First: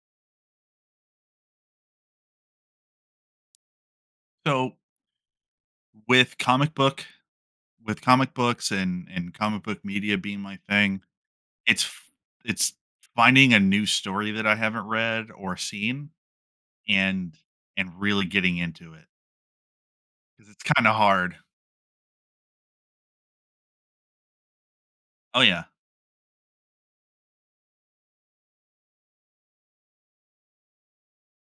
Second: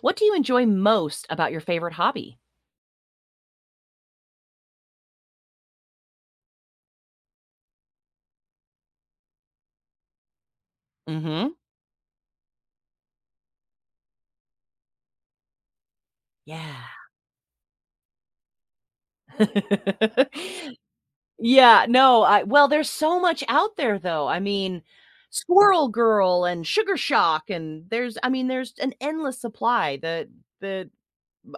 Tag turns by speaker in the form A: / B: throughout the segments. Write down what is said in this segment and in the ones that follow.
A: What do you enjoy most about your favorite hobby?
B: So with comic book with comic books and comic book media being my thing,
A: Mhm.
B: it's f- it's finding a new story that I haven't read or seen
A: Yeah.
B: and and really getting into it because it's kind of hard.
A: Yeah, no, I well, there's so much out there, though. I mean,
B: Oh yeah.
A: Squirrel Girl and Sugar Shock, and there's I mean, there's an endless supply. The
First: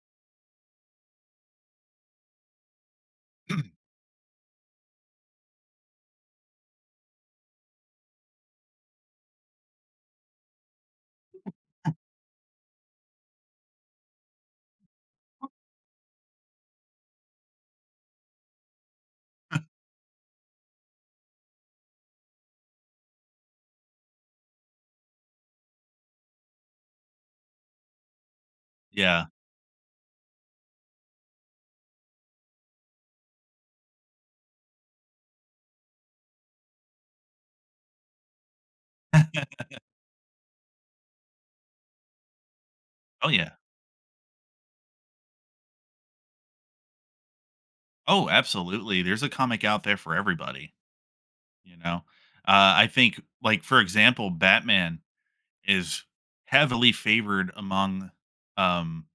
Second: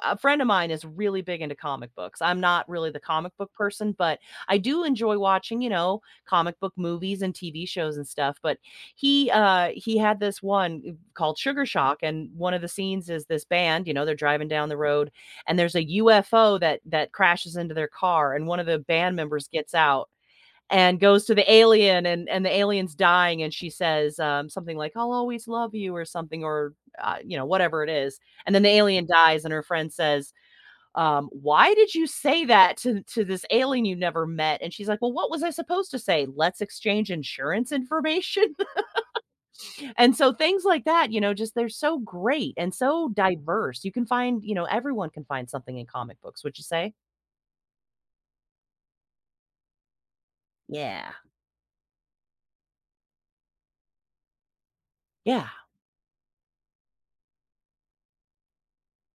A: a friend of mine is really big into comic books. I'm not really the comic book person, but I do enjoy watching, you know, comic book movies and TV shows and stuff. But he had this one called Sugar Shock, and one of the scenes is this band, you know, they're driving down the road, and there's a UFO that crashes into their car, and one of the band members gets out and goes to the alien, and the alien's dying, and she says, something like, "I'll always love you," or something. Or you know, whatever it is. And then the alien
B: Yeah.
A: dies and her friend says, "Why did you say that to, this alien you never met?" And she's like, "Well, what was I supposed to say? Let's exchange insurance information." And so things like that, you know, just they're so great and so
B: Oh yeah.
A: diverse. You can find, you know, everyone can find something in comic books, would you say?
B: Oh, absolutely. There's a comic out there for everybody,
A: yeah
B: you know. I think like, for example, Batman
A: yeah
B: is heavily favored among um,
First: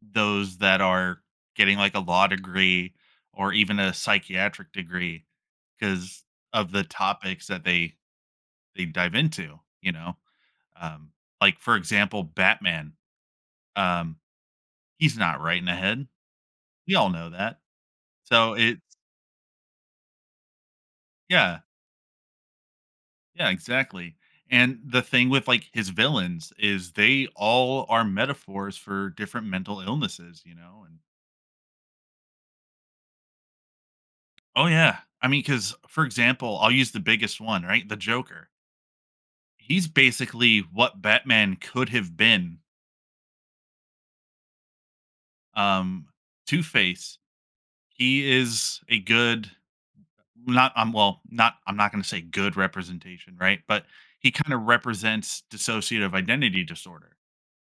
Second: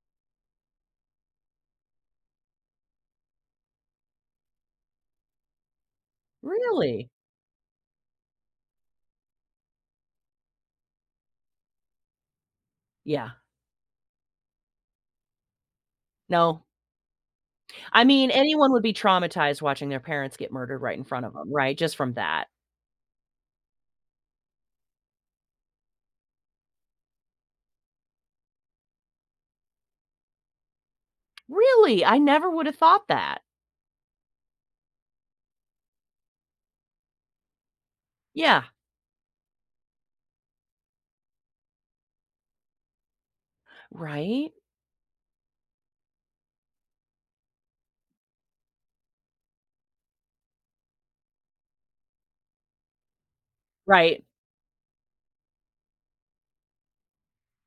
B: those that are getting like a law degree or even a psychiatric degree because of the
A: Really?
B: topics that they dive into, you know. um, like for example, Batman,
A: Yeah,
B: um, he's not right in the head,
A: no,
B: we all know that.
A: I mean,
B: So
A: anyone
B: it's,
A: would be traumatized watching their parents get murdered right in front of them,
B: yeah,
A: right? Just from that.
B: yeah, exactly. And the thing with like his villains is they all are metaphors for different mental illnesses, you know. And
A: Really? I never would have thought that.
B: oh yeah. I mean, because for example, I'll use the biggest one, right? The Joker.
A: Yeah.
B: He's basically what Batman could have been.
A: Right?
B: Um, Two Face. He is a good, not well, not, I'm not going to say good representation, right? But
A: Right.
B: he kind of represents dissociative identity disorder.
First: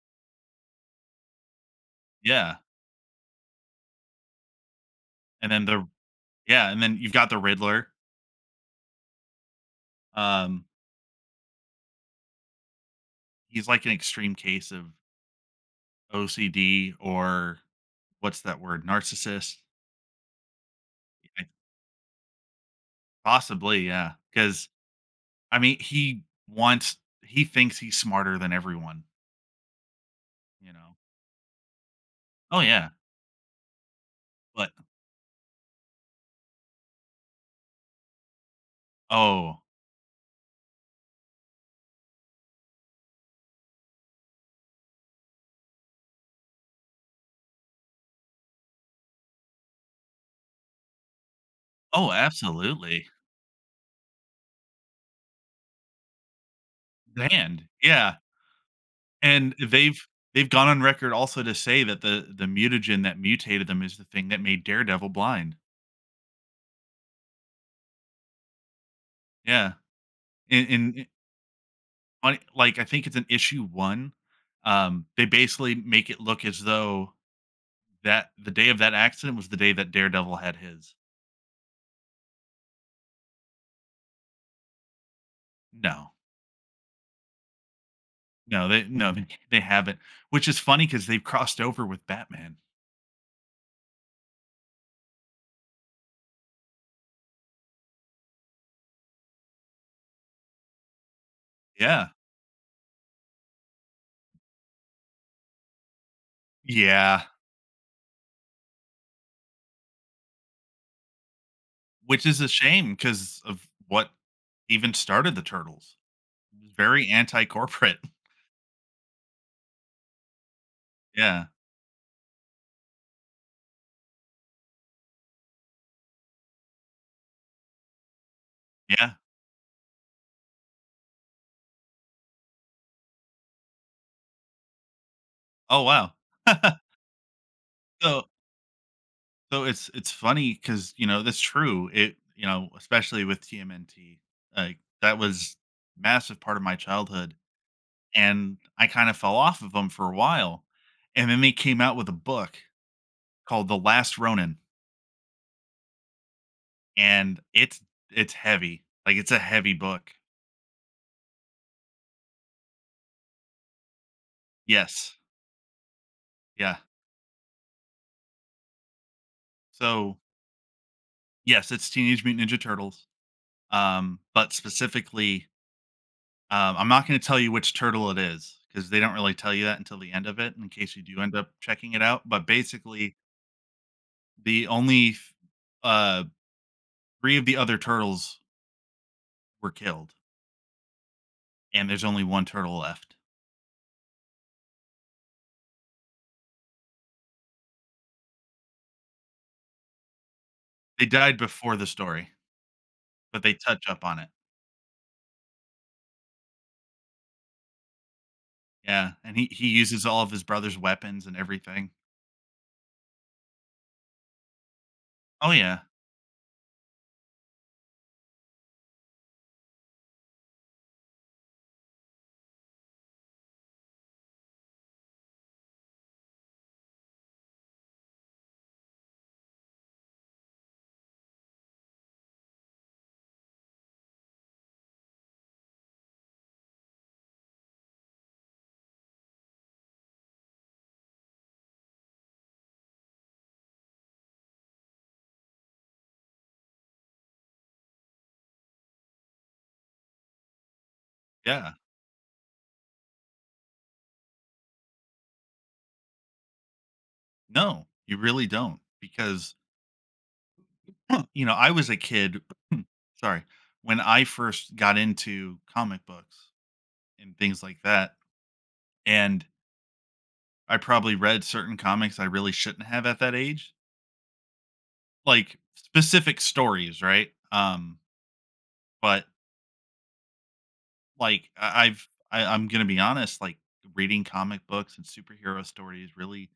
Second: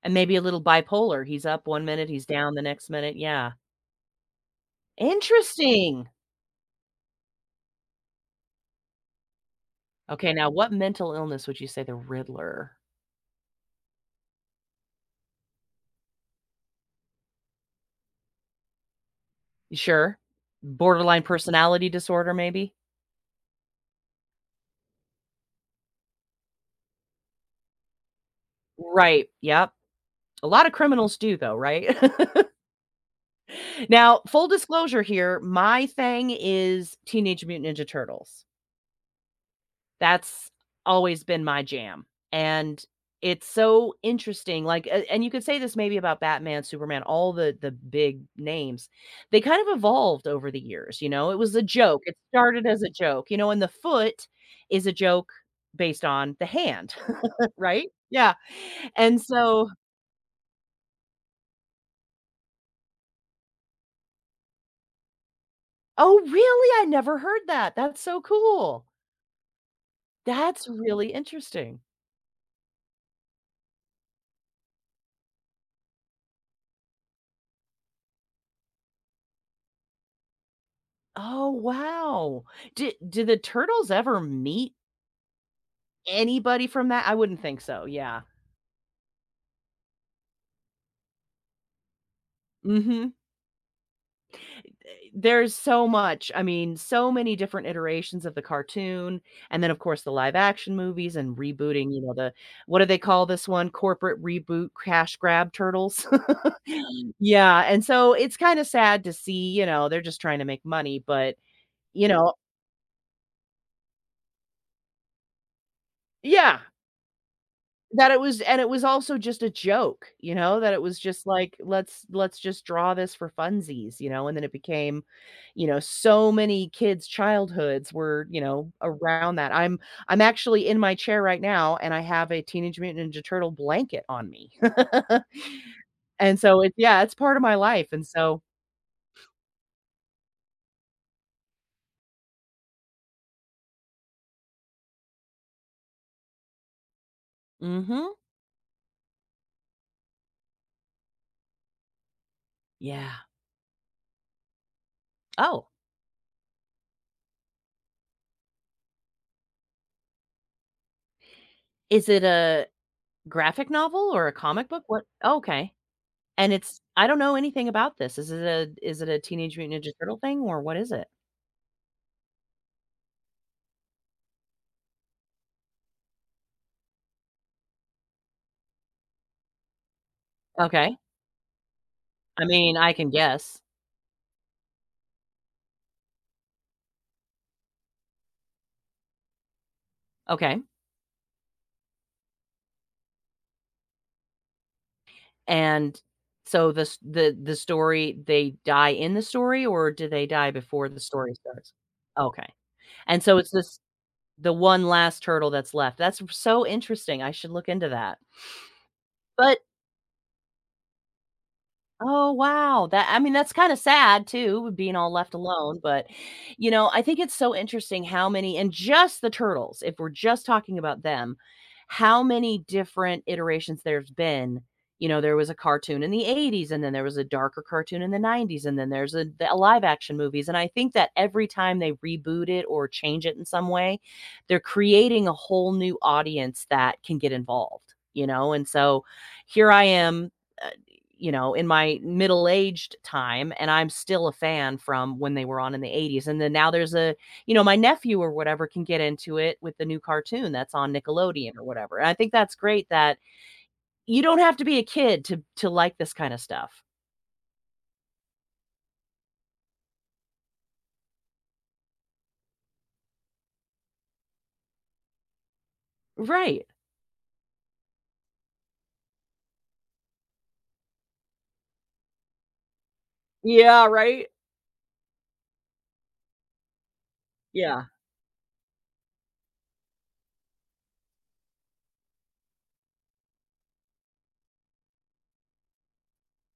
A: And maybe a little bipolar. He's up 1 minute, he's down
B: Yeah,
A: the next minute. Yeah.
B: and then the
A: Interesting.
B: yeah, and then you've got the Riddler.
A: Okay, now
B: Um,
A: what mental illness would you say the Riddler
B: he's like an extreme case of OCD or what's that word? Narcissist.
A: You sure? Borderline personality disorder, maybe?
B: Possibly, yeah, because I mean, he wants, he thinks he's smarter than everyone,
A: Right. Yep. A lot of
B: you know?
A: criminals do, though, right?
B: Oh, yeah,
A: Now, full
B: but
A: disclosure here, my thing is Teenage Mutant Ninja Turtles.
B: oh,
A: That's always been my jam, and it's so interesting, like a and you could say this maybe about Batman, Superman, all the big names. They kind of evolved over the years, you know? It was a joke.
B: oh,
A: It started as a
B: absolutely.
A: joke, you know, and the foot is a joke based on the hand,
B: Banned,
A: right?
B: yeah,
A: Yeah, and
B: and
A: so
B: they've gone on record also to say that the mutagen that mutated them is the thing that made Daredevil blind.
A: Oh, really? I never heard that. That's so cool.
B: Yeah,
A: That's
B: in
A: really interesting.
B: on, like, I think it's an issue 1, they basically make it look as though that the day of that accident was the day that Daredevil had his.
A: Oh, wow. Did the turtles ever meet
B: No.
A: anybody from that? I wouldn't think so, yeah.
B: No, they no, they haven't, which is funny because 'cause they've crossed over with Batman.
A: Mhm. Eh, there's so much. I mean, so many different iterations of the cartoon, and then of course the live action movies and rebooting, you
B: Yeah.
A: know, the what do they call this one? Corporate reboot cash grab turtles.
B: Yeah,
A: Yeah, and so it's kind of sad to see, you know, they're just trying to make money, but, you
B: which
A: know
B: is a shame because of what even started the Turtles.
A: Yeah.
B: It was very anti-corporate.
A: That it was, and it was also just a joke, you know, that it was just
B: Yeah,
A: like, "Let's just draw this for funsies," you know, and then it became, you know, so many kids' childhoods were, you know,
B: yeah.
A: around that. I'm actually in my chair right now, and I have a Teenage Mutant Ninja Turtle blanket on me.
B: Oh, wow.
A: And so it's yeah, it's part of my life, and
B: So
A: so
B: so it's funny because, you know, that's true. It, you know, especially with TMNT, like, that was massive part of my childhood,
A: mhm,
B: and I kind of fell off of them for a while, and then they came out with a book
A: yeah.
B: called The Last Ronin.
A: Oh,
B: And it's heavy. Like, it's a heavy book.
A: is it a graphic novel or a comic book? What
B: Yes.
A: okay. And
B: Yeah.
A: it's I don't know anything about this. Is it a Teenage Mutant Ninja
B: So,
A: Turtle thing, or what is it?
B: yes, it's Teenage Mutant Ninja Turtles, but specifically, I'm not gonna tell you which turtle it is because they don't really tell you that until the end of it, in case
A: Okay.
B: you do end up checking it out,
A: I
B: but
A: mean, I can
B: basically,
A: guess.
B: the only f uh, 3 of the other turtles were killed,
A: Okay.
B: and there's only 1 turtle left.
A: And so the the story, they die in the story, or do they die before the
B: They
A: story
B: died
A: starts?
B: before the story,
A: Okay. And so
B: but
A: it's
B: they
A: this
B: touch up on it.
A: the one last turtle that's left. That's so interesting. I should look into that.
B: Yeah, and
A: But
B: he uses all of his brother's weapons and everything.
A: Oh, wow. That I mean, that's kinda sad too, being all left
B: Oh,
A: alone,
B: yeah.
A: but, you know, I think it's so interesting how many and just the turtles, if we're just talking about them, how many different iterations there's been. You know, there was a cartoon in the '80s, and then there was a darker cartoon in the '90s, and then there's a the live action movies, and I think that every time they reboot it or change it in some way, they're creating a whole new audience that can get involved, you know, and so here I am, uh you know, in my middle-aged time, and I'm still a fan from when they were on in the '80s, and then now there's a you know, my nephew or whatever can get into it with the new cartoon that's on Nickelodeon or
B: Yeah.
A: whatever, and I think that's great that you don't have to be a kid to like this kinda stuff.
B: No, you really don't because, you know, I was a kid, sorry, when I first got into comic books
A: Right.
B: and things like that, and I probably read certain comics I really shouldn't have at that age,
A: Yeah, right?
B: like specific stories, right?
A: Yeah.
B: But like I'm gonna be honest, like reading comic books and superhero stories really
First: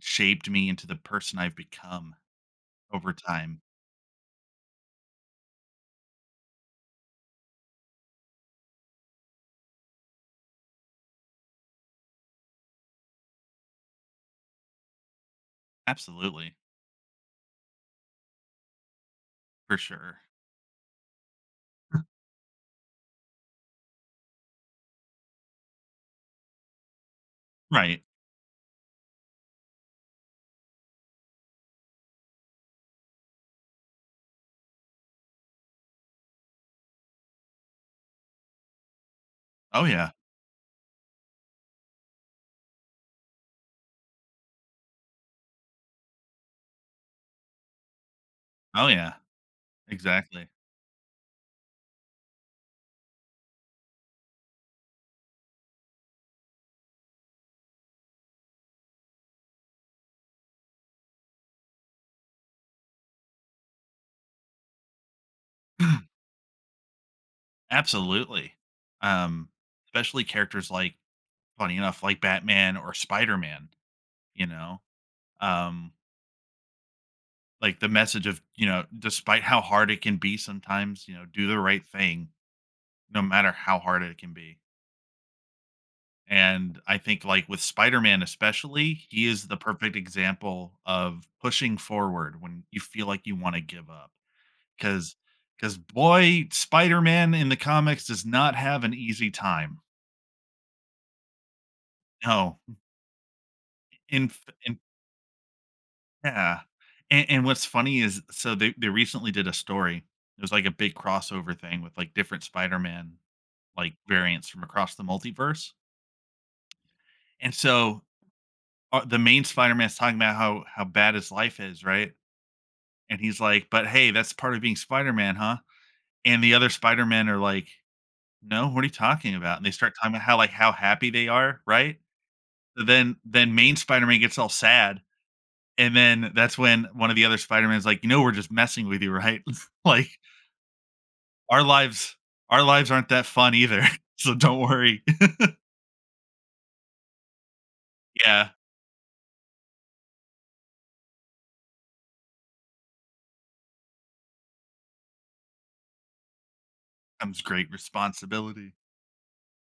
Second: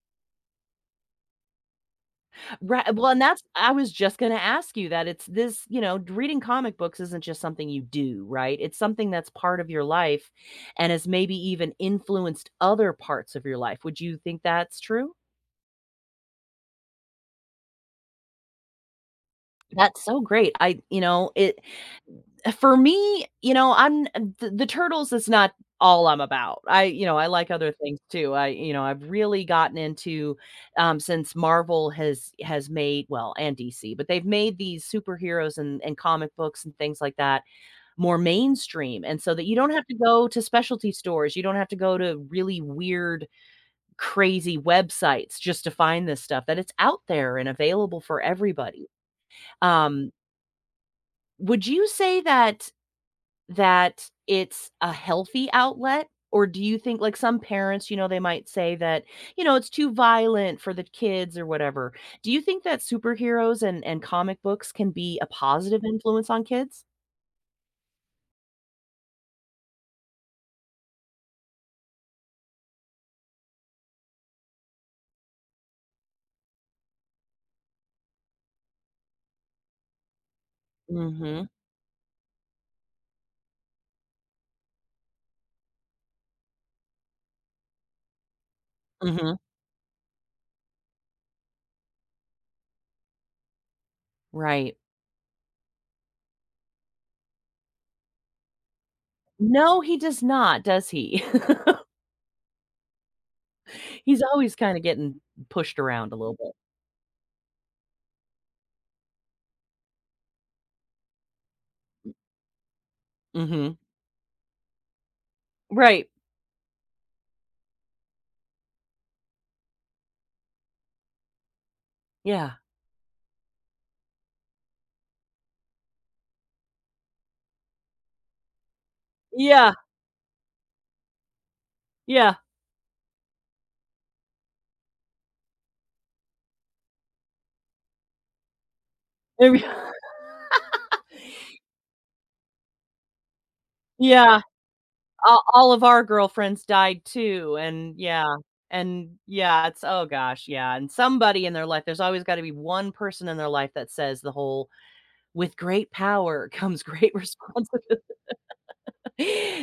B: shaped me into the person I've become
A: Right, well,
B: over
A: and that's
B: time.
A: I was just gonna ask you that it's this, you know, reading comic books isn't just something you do, right? It's something that's part of your life and has maybe even influenced other parts of your life. Would you think that's true?
B: Absolutely, for
A: That's
B: sure.
A: so great. I you know, it for me, you know, I'm the, turtles is not all I'm about. I, you know, I like other things
B: Right.
A: too. I, you know, I've really gotten into since Marvel has made well and DC, but they've made these superheroes and comic books and things like that more mainstream, and so that you don't
B: Oh
A: have to
B: yeah.
A: go to specialty stores, you don't have to go to really weird, crazy websites just to find this stuff. That it's out there and available for everybody.
B: Oh yeah.
A: Um,
B: Exactly.
A: would you say that it's a healthy outlet? Or do you think like some parents, you know, they might say that, you know, it's too violent for the kids or whatever. Do you think that superheroes and comic books can be a positive influence on kids?
B: Absolutely. Um, especially characters like, funny enough, like Batman or Spider-Man, you know? Um, like the message of, you know, despite how hard it can be sometimes, you know,
A: Mhm,
B: do the right thing no matter how hard it can be. And I think like with Spider-Man especially, he
A: mhm,
B: is the perfect example of pushing forward when you feel like you want to give up.
A: right.
B: Cause Because boy, Spider-Man in the comics does not have an easy
A: No,
B: time.
A: he does not, does he?
B: No.
A: He's
B: And f
A: always kinda
B: in
A: getting pushed around a little bit.
B: Yeah, and what's funny is, so they recently did a story. It was like a big crossover thing with, like, different Spider-Man,
A: Mhm.
B: like, variants from across the multiverse,
A: Right.
B: and so, the main Spider-Man's talking about how bad his life is, right?
A: Yeah.
B: And he's like, "But hey, that's part of being Spider-Man, huh?" And the other Spider-Men are like, "No, what are you talking about?" And they
A: Yeah,
B: start talking about how, like, how happy they are, right?
A: yeah.
B: So then main Spider-Man gets all sad. And then that's when one of the other Spider-Man's like, you know, we're just messing with you, right? Like our lives, our lives aren't that fun either. So
A: Yeah.
B: don't worry.
A: All of our girlfriends died too,
B: Yeah.
A: and yeah, it's oh gosh, yeah, and somebody in their life, there's always gotta be one person in their life that says the whole, "With great power comes great
B: Comes great
A: responsibility."
B: responsibility.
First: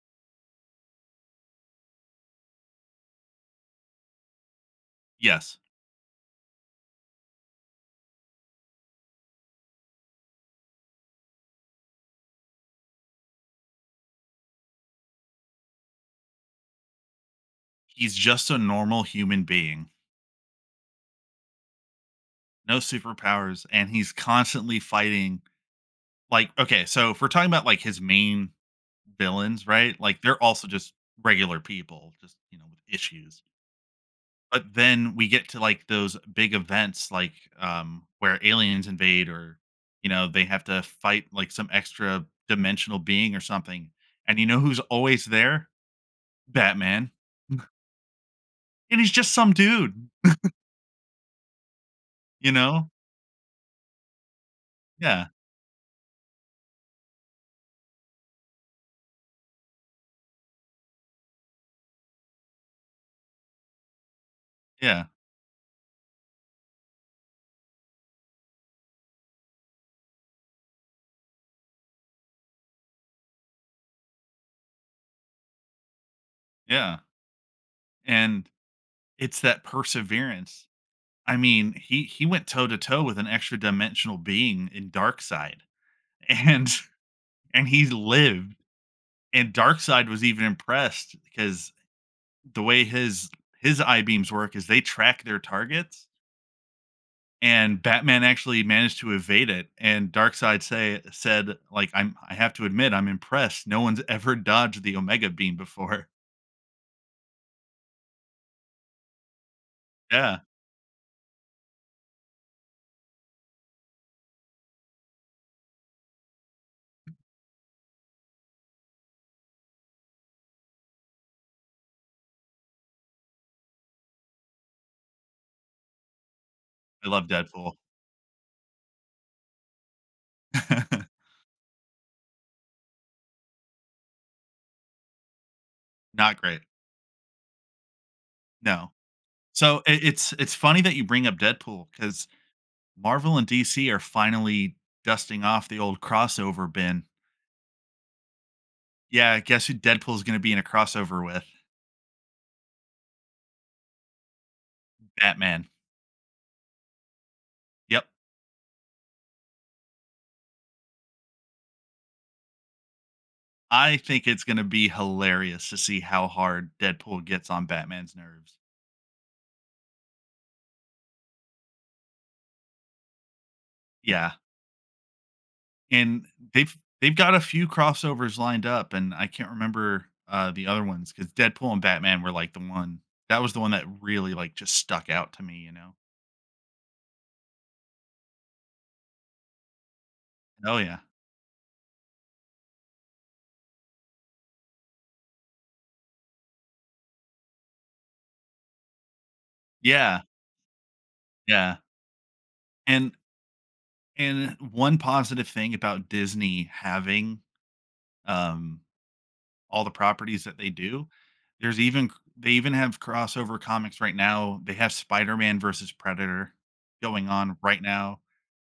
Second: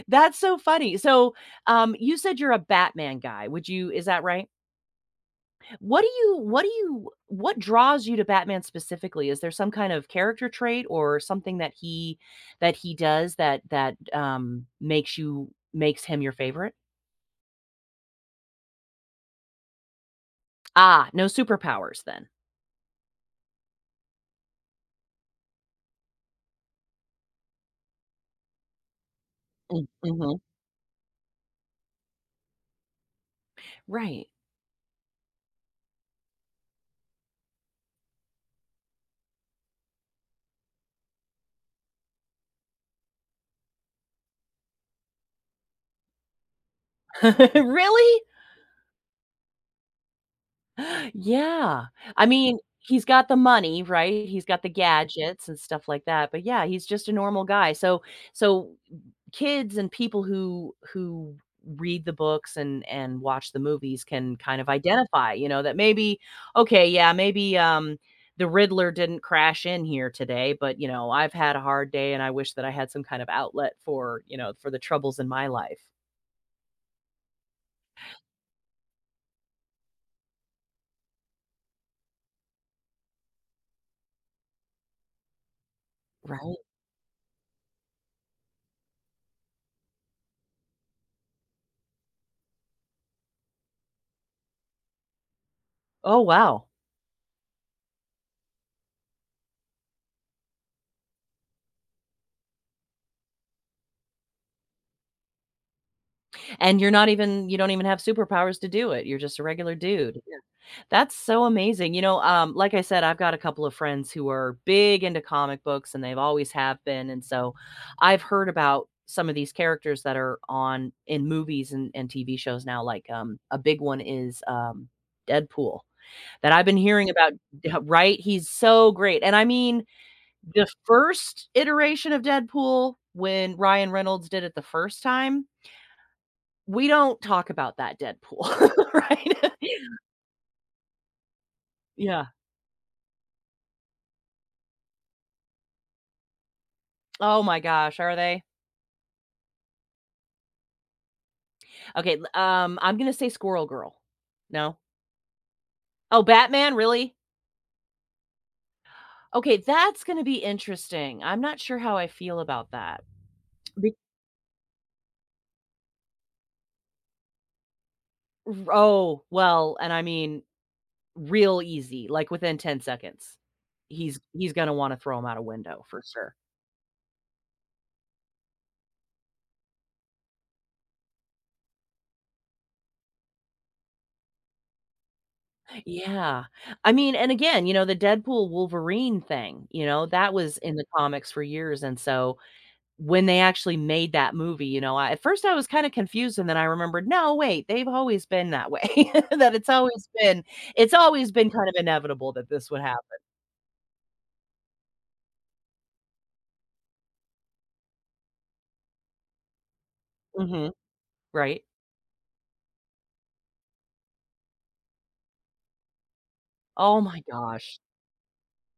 A: That's so funny. So, you said you're a Batman guy, would you is that right?
B: Yes.
A: What do you what do you what draws you to Batman specifically? Is there some kind of character trait or something that he does that makes you makes him your favorite?
B: He's just a normal human being.
A: Ah, no superpowers then.
B: No superpowers. And he's constantly fighting. Like, okay, so if we're talking about like his main villains,
A: Mm,
B: right? Like
A: mhm.
B: they're also just regular people, just, you know, with issues.
A: Right.
B: But then we get to, like, those big events, like, where aliens invade or, you know, they have to fight, like, some extra dimensional being or something, and you know who's always there? Batman,
A: Really?
B: and he's just some dude,
A: Yeah. I
B: you
A: mean,
B: know?
A: he's got the money, right? He's got the
B: Yeah,
A: gadgets and stuff like that, but yeah, he's just a normal guy. So so kids and people who read the books and watch the movies can kind of
B: yeah,
A: identify, you know, that maybe, okay, yeah, maybe, the Riddler didn't crash in here today, but, you know, I've had a hard day and I wish that I had some kind of outlet for, you know, for the troubles in my life.
B: yeah, and it's that perseverance. I mean, he went toe to toe with an extra dimensional being in Darkseid,
A: Right.
B: and and he lived, and Darkseid was even impressed because the way his I-beams work is they track their targets,
A: Oh, wow.
B: and Batman actually managed to evade it. And Darkseid say said, like, I have to admit, I'm impressed. No one's ever dodged the Omega beam before.
A: And you're not even you don't even have superpowers to do it. You're just a regular dude.
B: Yeah,
A: Yeah. That's so amazing. You know, like I said, I've got a couple of friends who are big into comic books and they've always have been. And so I've heard about some of these characters that are on in movies and TV shows now. Like a big one is Deadpool that I've been
B: I
A: hearing
B: love
A: about,
B: Deadpool.
A: right? He's so great. And I mean, the first iteration of Deadpool when Ryan Reynolds did it the first time,
B: Not great.
A: We don't talk about that Deadpool,
B: No.
A: right?
B: So it's funny that you bring up Deadpool
A: Yeah.
B: cuz Marvel and DC are finally dusting off the old crossover bin.
A: Oh my gosh, are they?
B: Yeah, guess who Deadpool's going to be in a crossover with?
A: Okay, l I'm gonna say Squirrel Girl. No?
B: Batman.
A: Oh, Batman, really?
B: Yep.
A: Okay, that's gonna be interesting. I'm not sure how I feel about that. Be
B: I think it's gonna be hilarious to see how hard Deadpool gets on Batman's nerves.
A: oh, well, and I mean, real easy, like within 10 seconds. He's
B: Yeah,
A: he's gonna wanna throw him out a window for
B: and
A: sure.
B: they've got a few crossovers lined up, and I can't remember, the other ones because Deadpool and Batman were, like, the one that was the one that really, like, just stuck out to me, you know?
A: Yeah. I mean, and again, you know, the Deadpool Wolverine thing, you know, that was in
B: Oh,
A: the
B: yeah.
A: comics for years, and so When they actually made that movie, you know, I at first I was kinda confused, and then I remembered, "No, wait, they've always been that way." That
B: Yeah,
A: it's always been kind of
B: yeah,
A: inevitable that this would
B: and
A: happen.
B: one positive thing about Disney having, um, all the properties that they
A: Mhm.
B: do.
A: Right.
B: There's even They even have crossover comics right now. They have Spider-Man versus Predator
A: Oh my
B: going on
A: gosh.
B: right now.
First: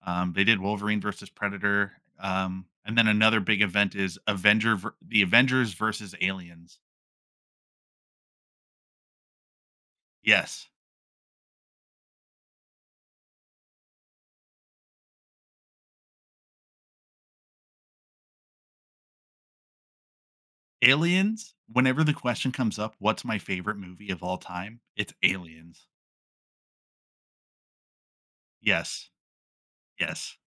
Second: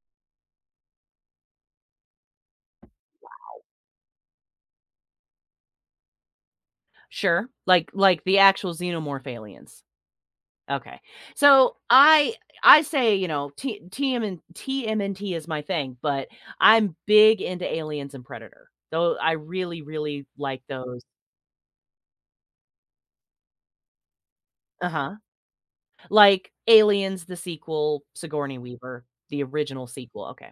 B: They did Wolverine versus Predator, and then another big event is the Avengers versus Aliens.
A: Sure. Like the actual xenomorph aliens.
B: Yes,
A: Okay. So, I say, you know, T TMN TMNT is my thing, but I'm big into Aliens and Predator. Though I really, really like those.
B: Aliens. Whenever the question comes up, what's my favorite movie of all time? It's
A: Uh-huh.
B: Aliens.
A: Like Aliens, the sequel, Sigourney Weaver,
B: Yes,
A: the original sequel,
B: yes,
A: okay.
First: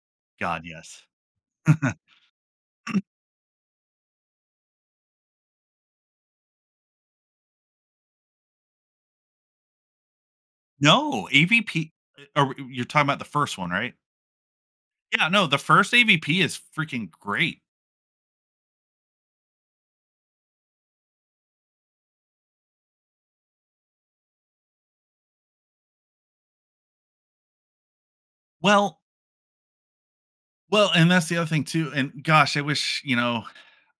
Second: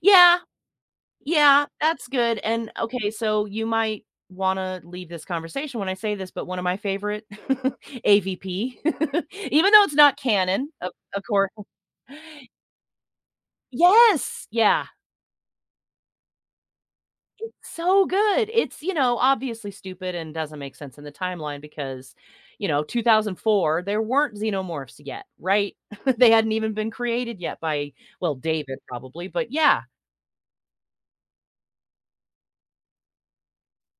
A: Yeah,
B: God, yes.
A: yeah, that's good, and okay, so you might wanna leave this conversation when I say this, but one of my favorite, AVP, even though it's not canon, of
B: No,
A: course.
B: AVP. Or you're talking about the first one, right?
A: Yes! Yeah,
B: Yeah, no, the first AVP is freaking
A: it's
B: great.
A: so good. It's, you know, obviously stupid and doesn't make sense in the timeline because, you know, 2004, there weren't xenomorphs yet, right? They hadn't even been created yet by well, David
B: Well
A: probably, but yeah.
B: well, and that's the other thing too, and gosh, I wish, you know,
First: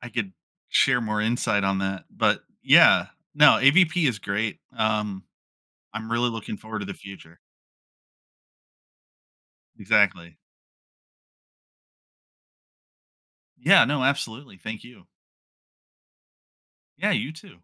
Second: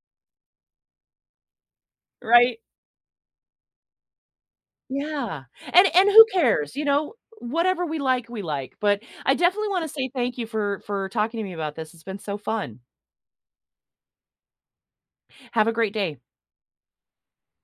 B: I could share more insight on that, but
A: Right?
B: yeah, no, AVP is great.
A: Yeah, and
B: I'm
A: who
B: really looking
A: cares,
B: forward
A: you
B: to the
A: know?
B: future.
A: Whatever we like, but I definitely wanna say thank
B: Exactly.
A: you for talking to me about this. It's been so fun.
B: Yeah, no, absolutely, thank you.
A: Have a great day.
B: Yeah, you too.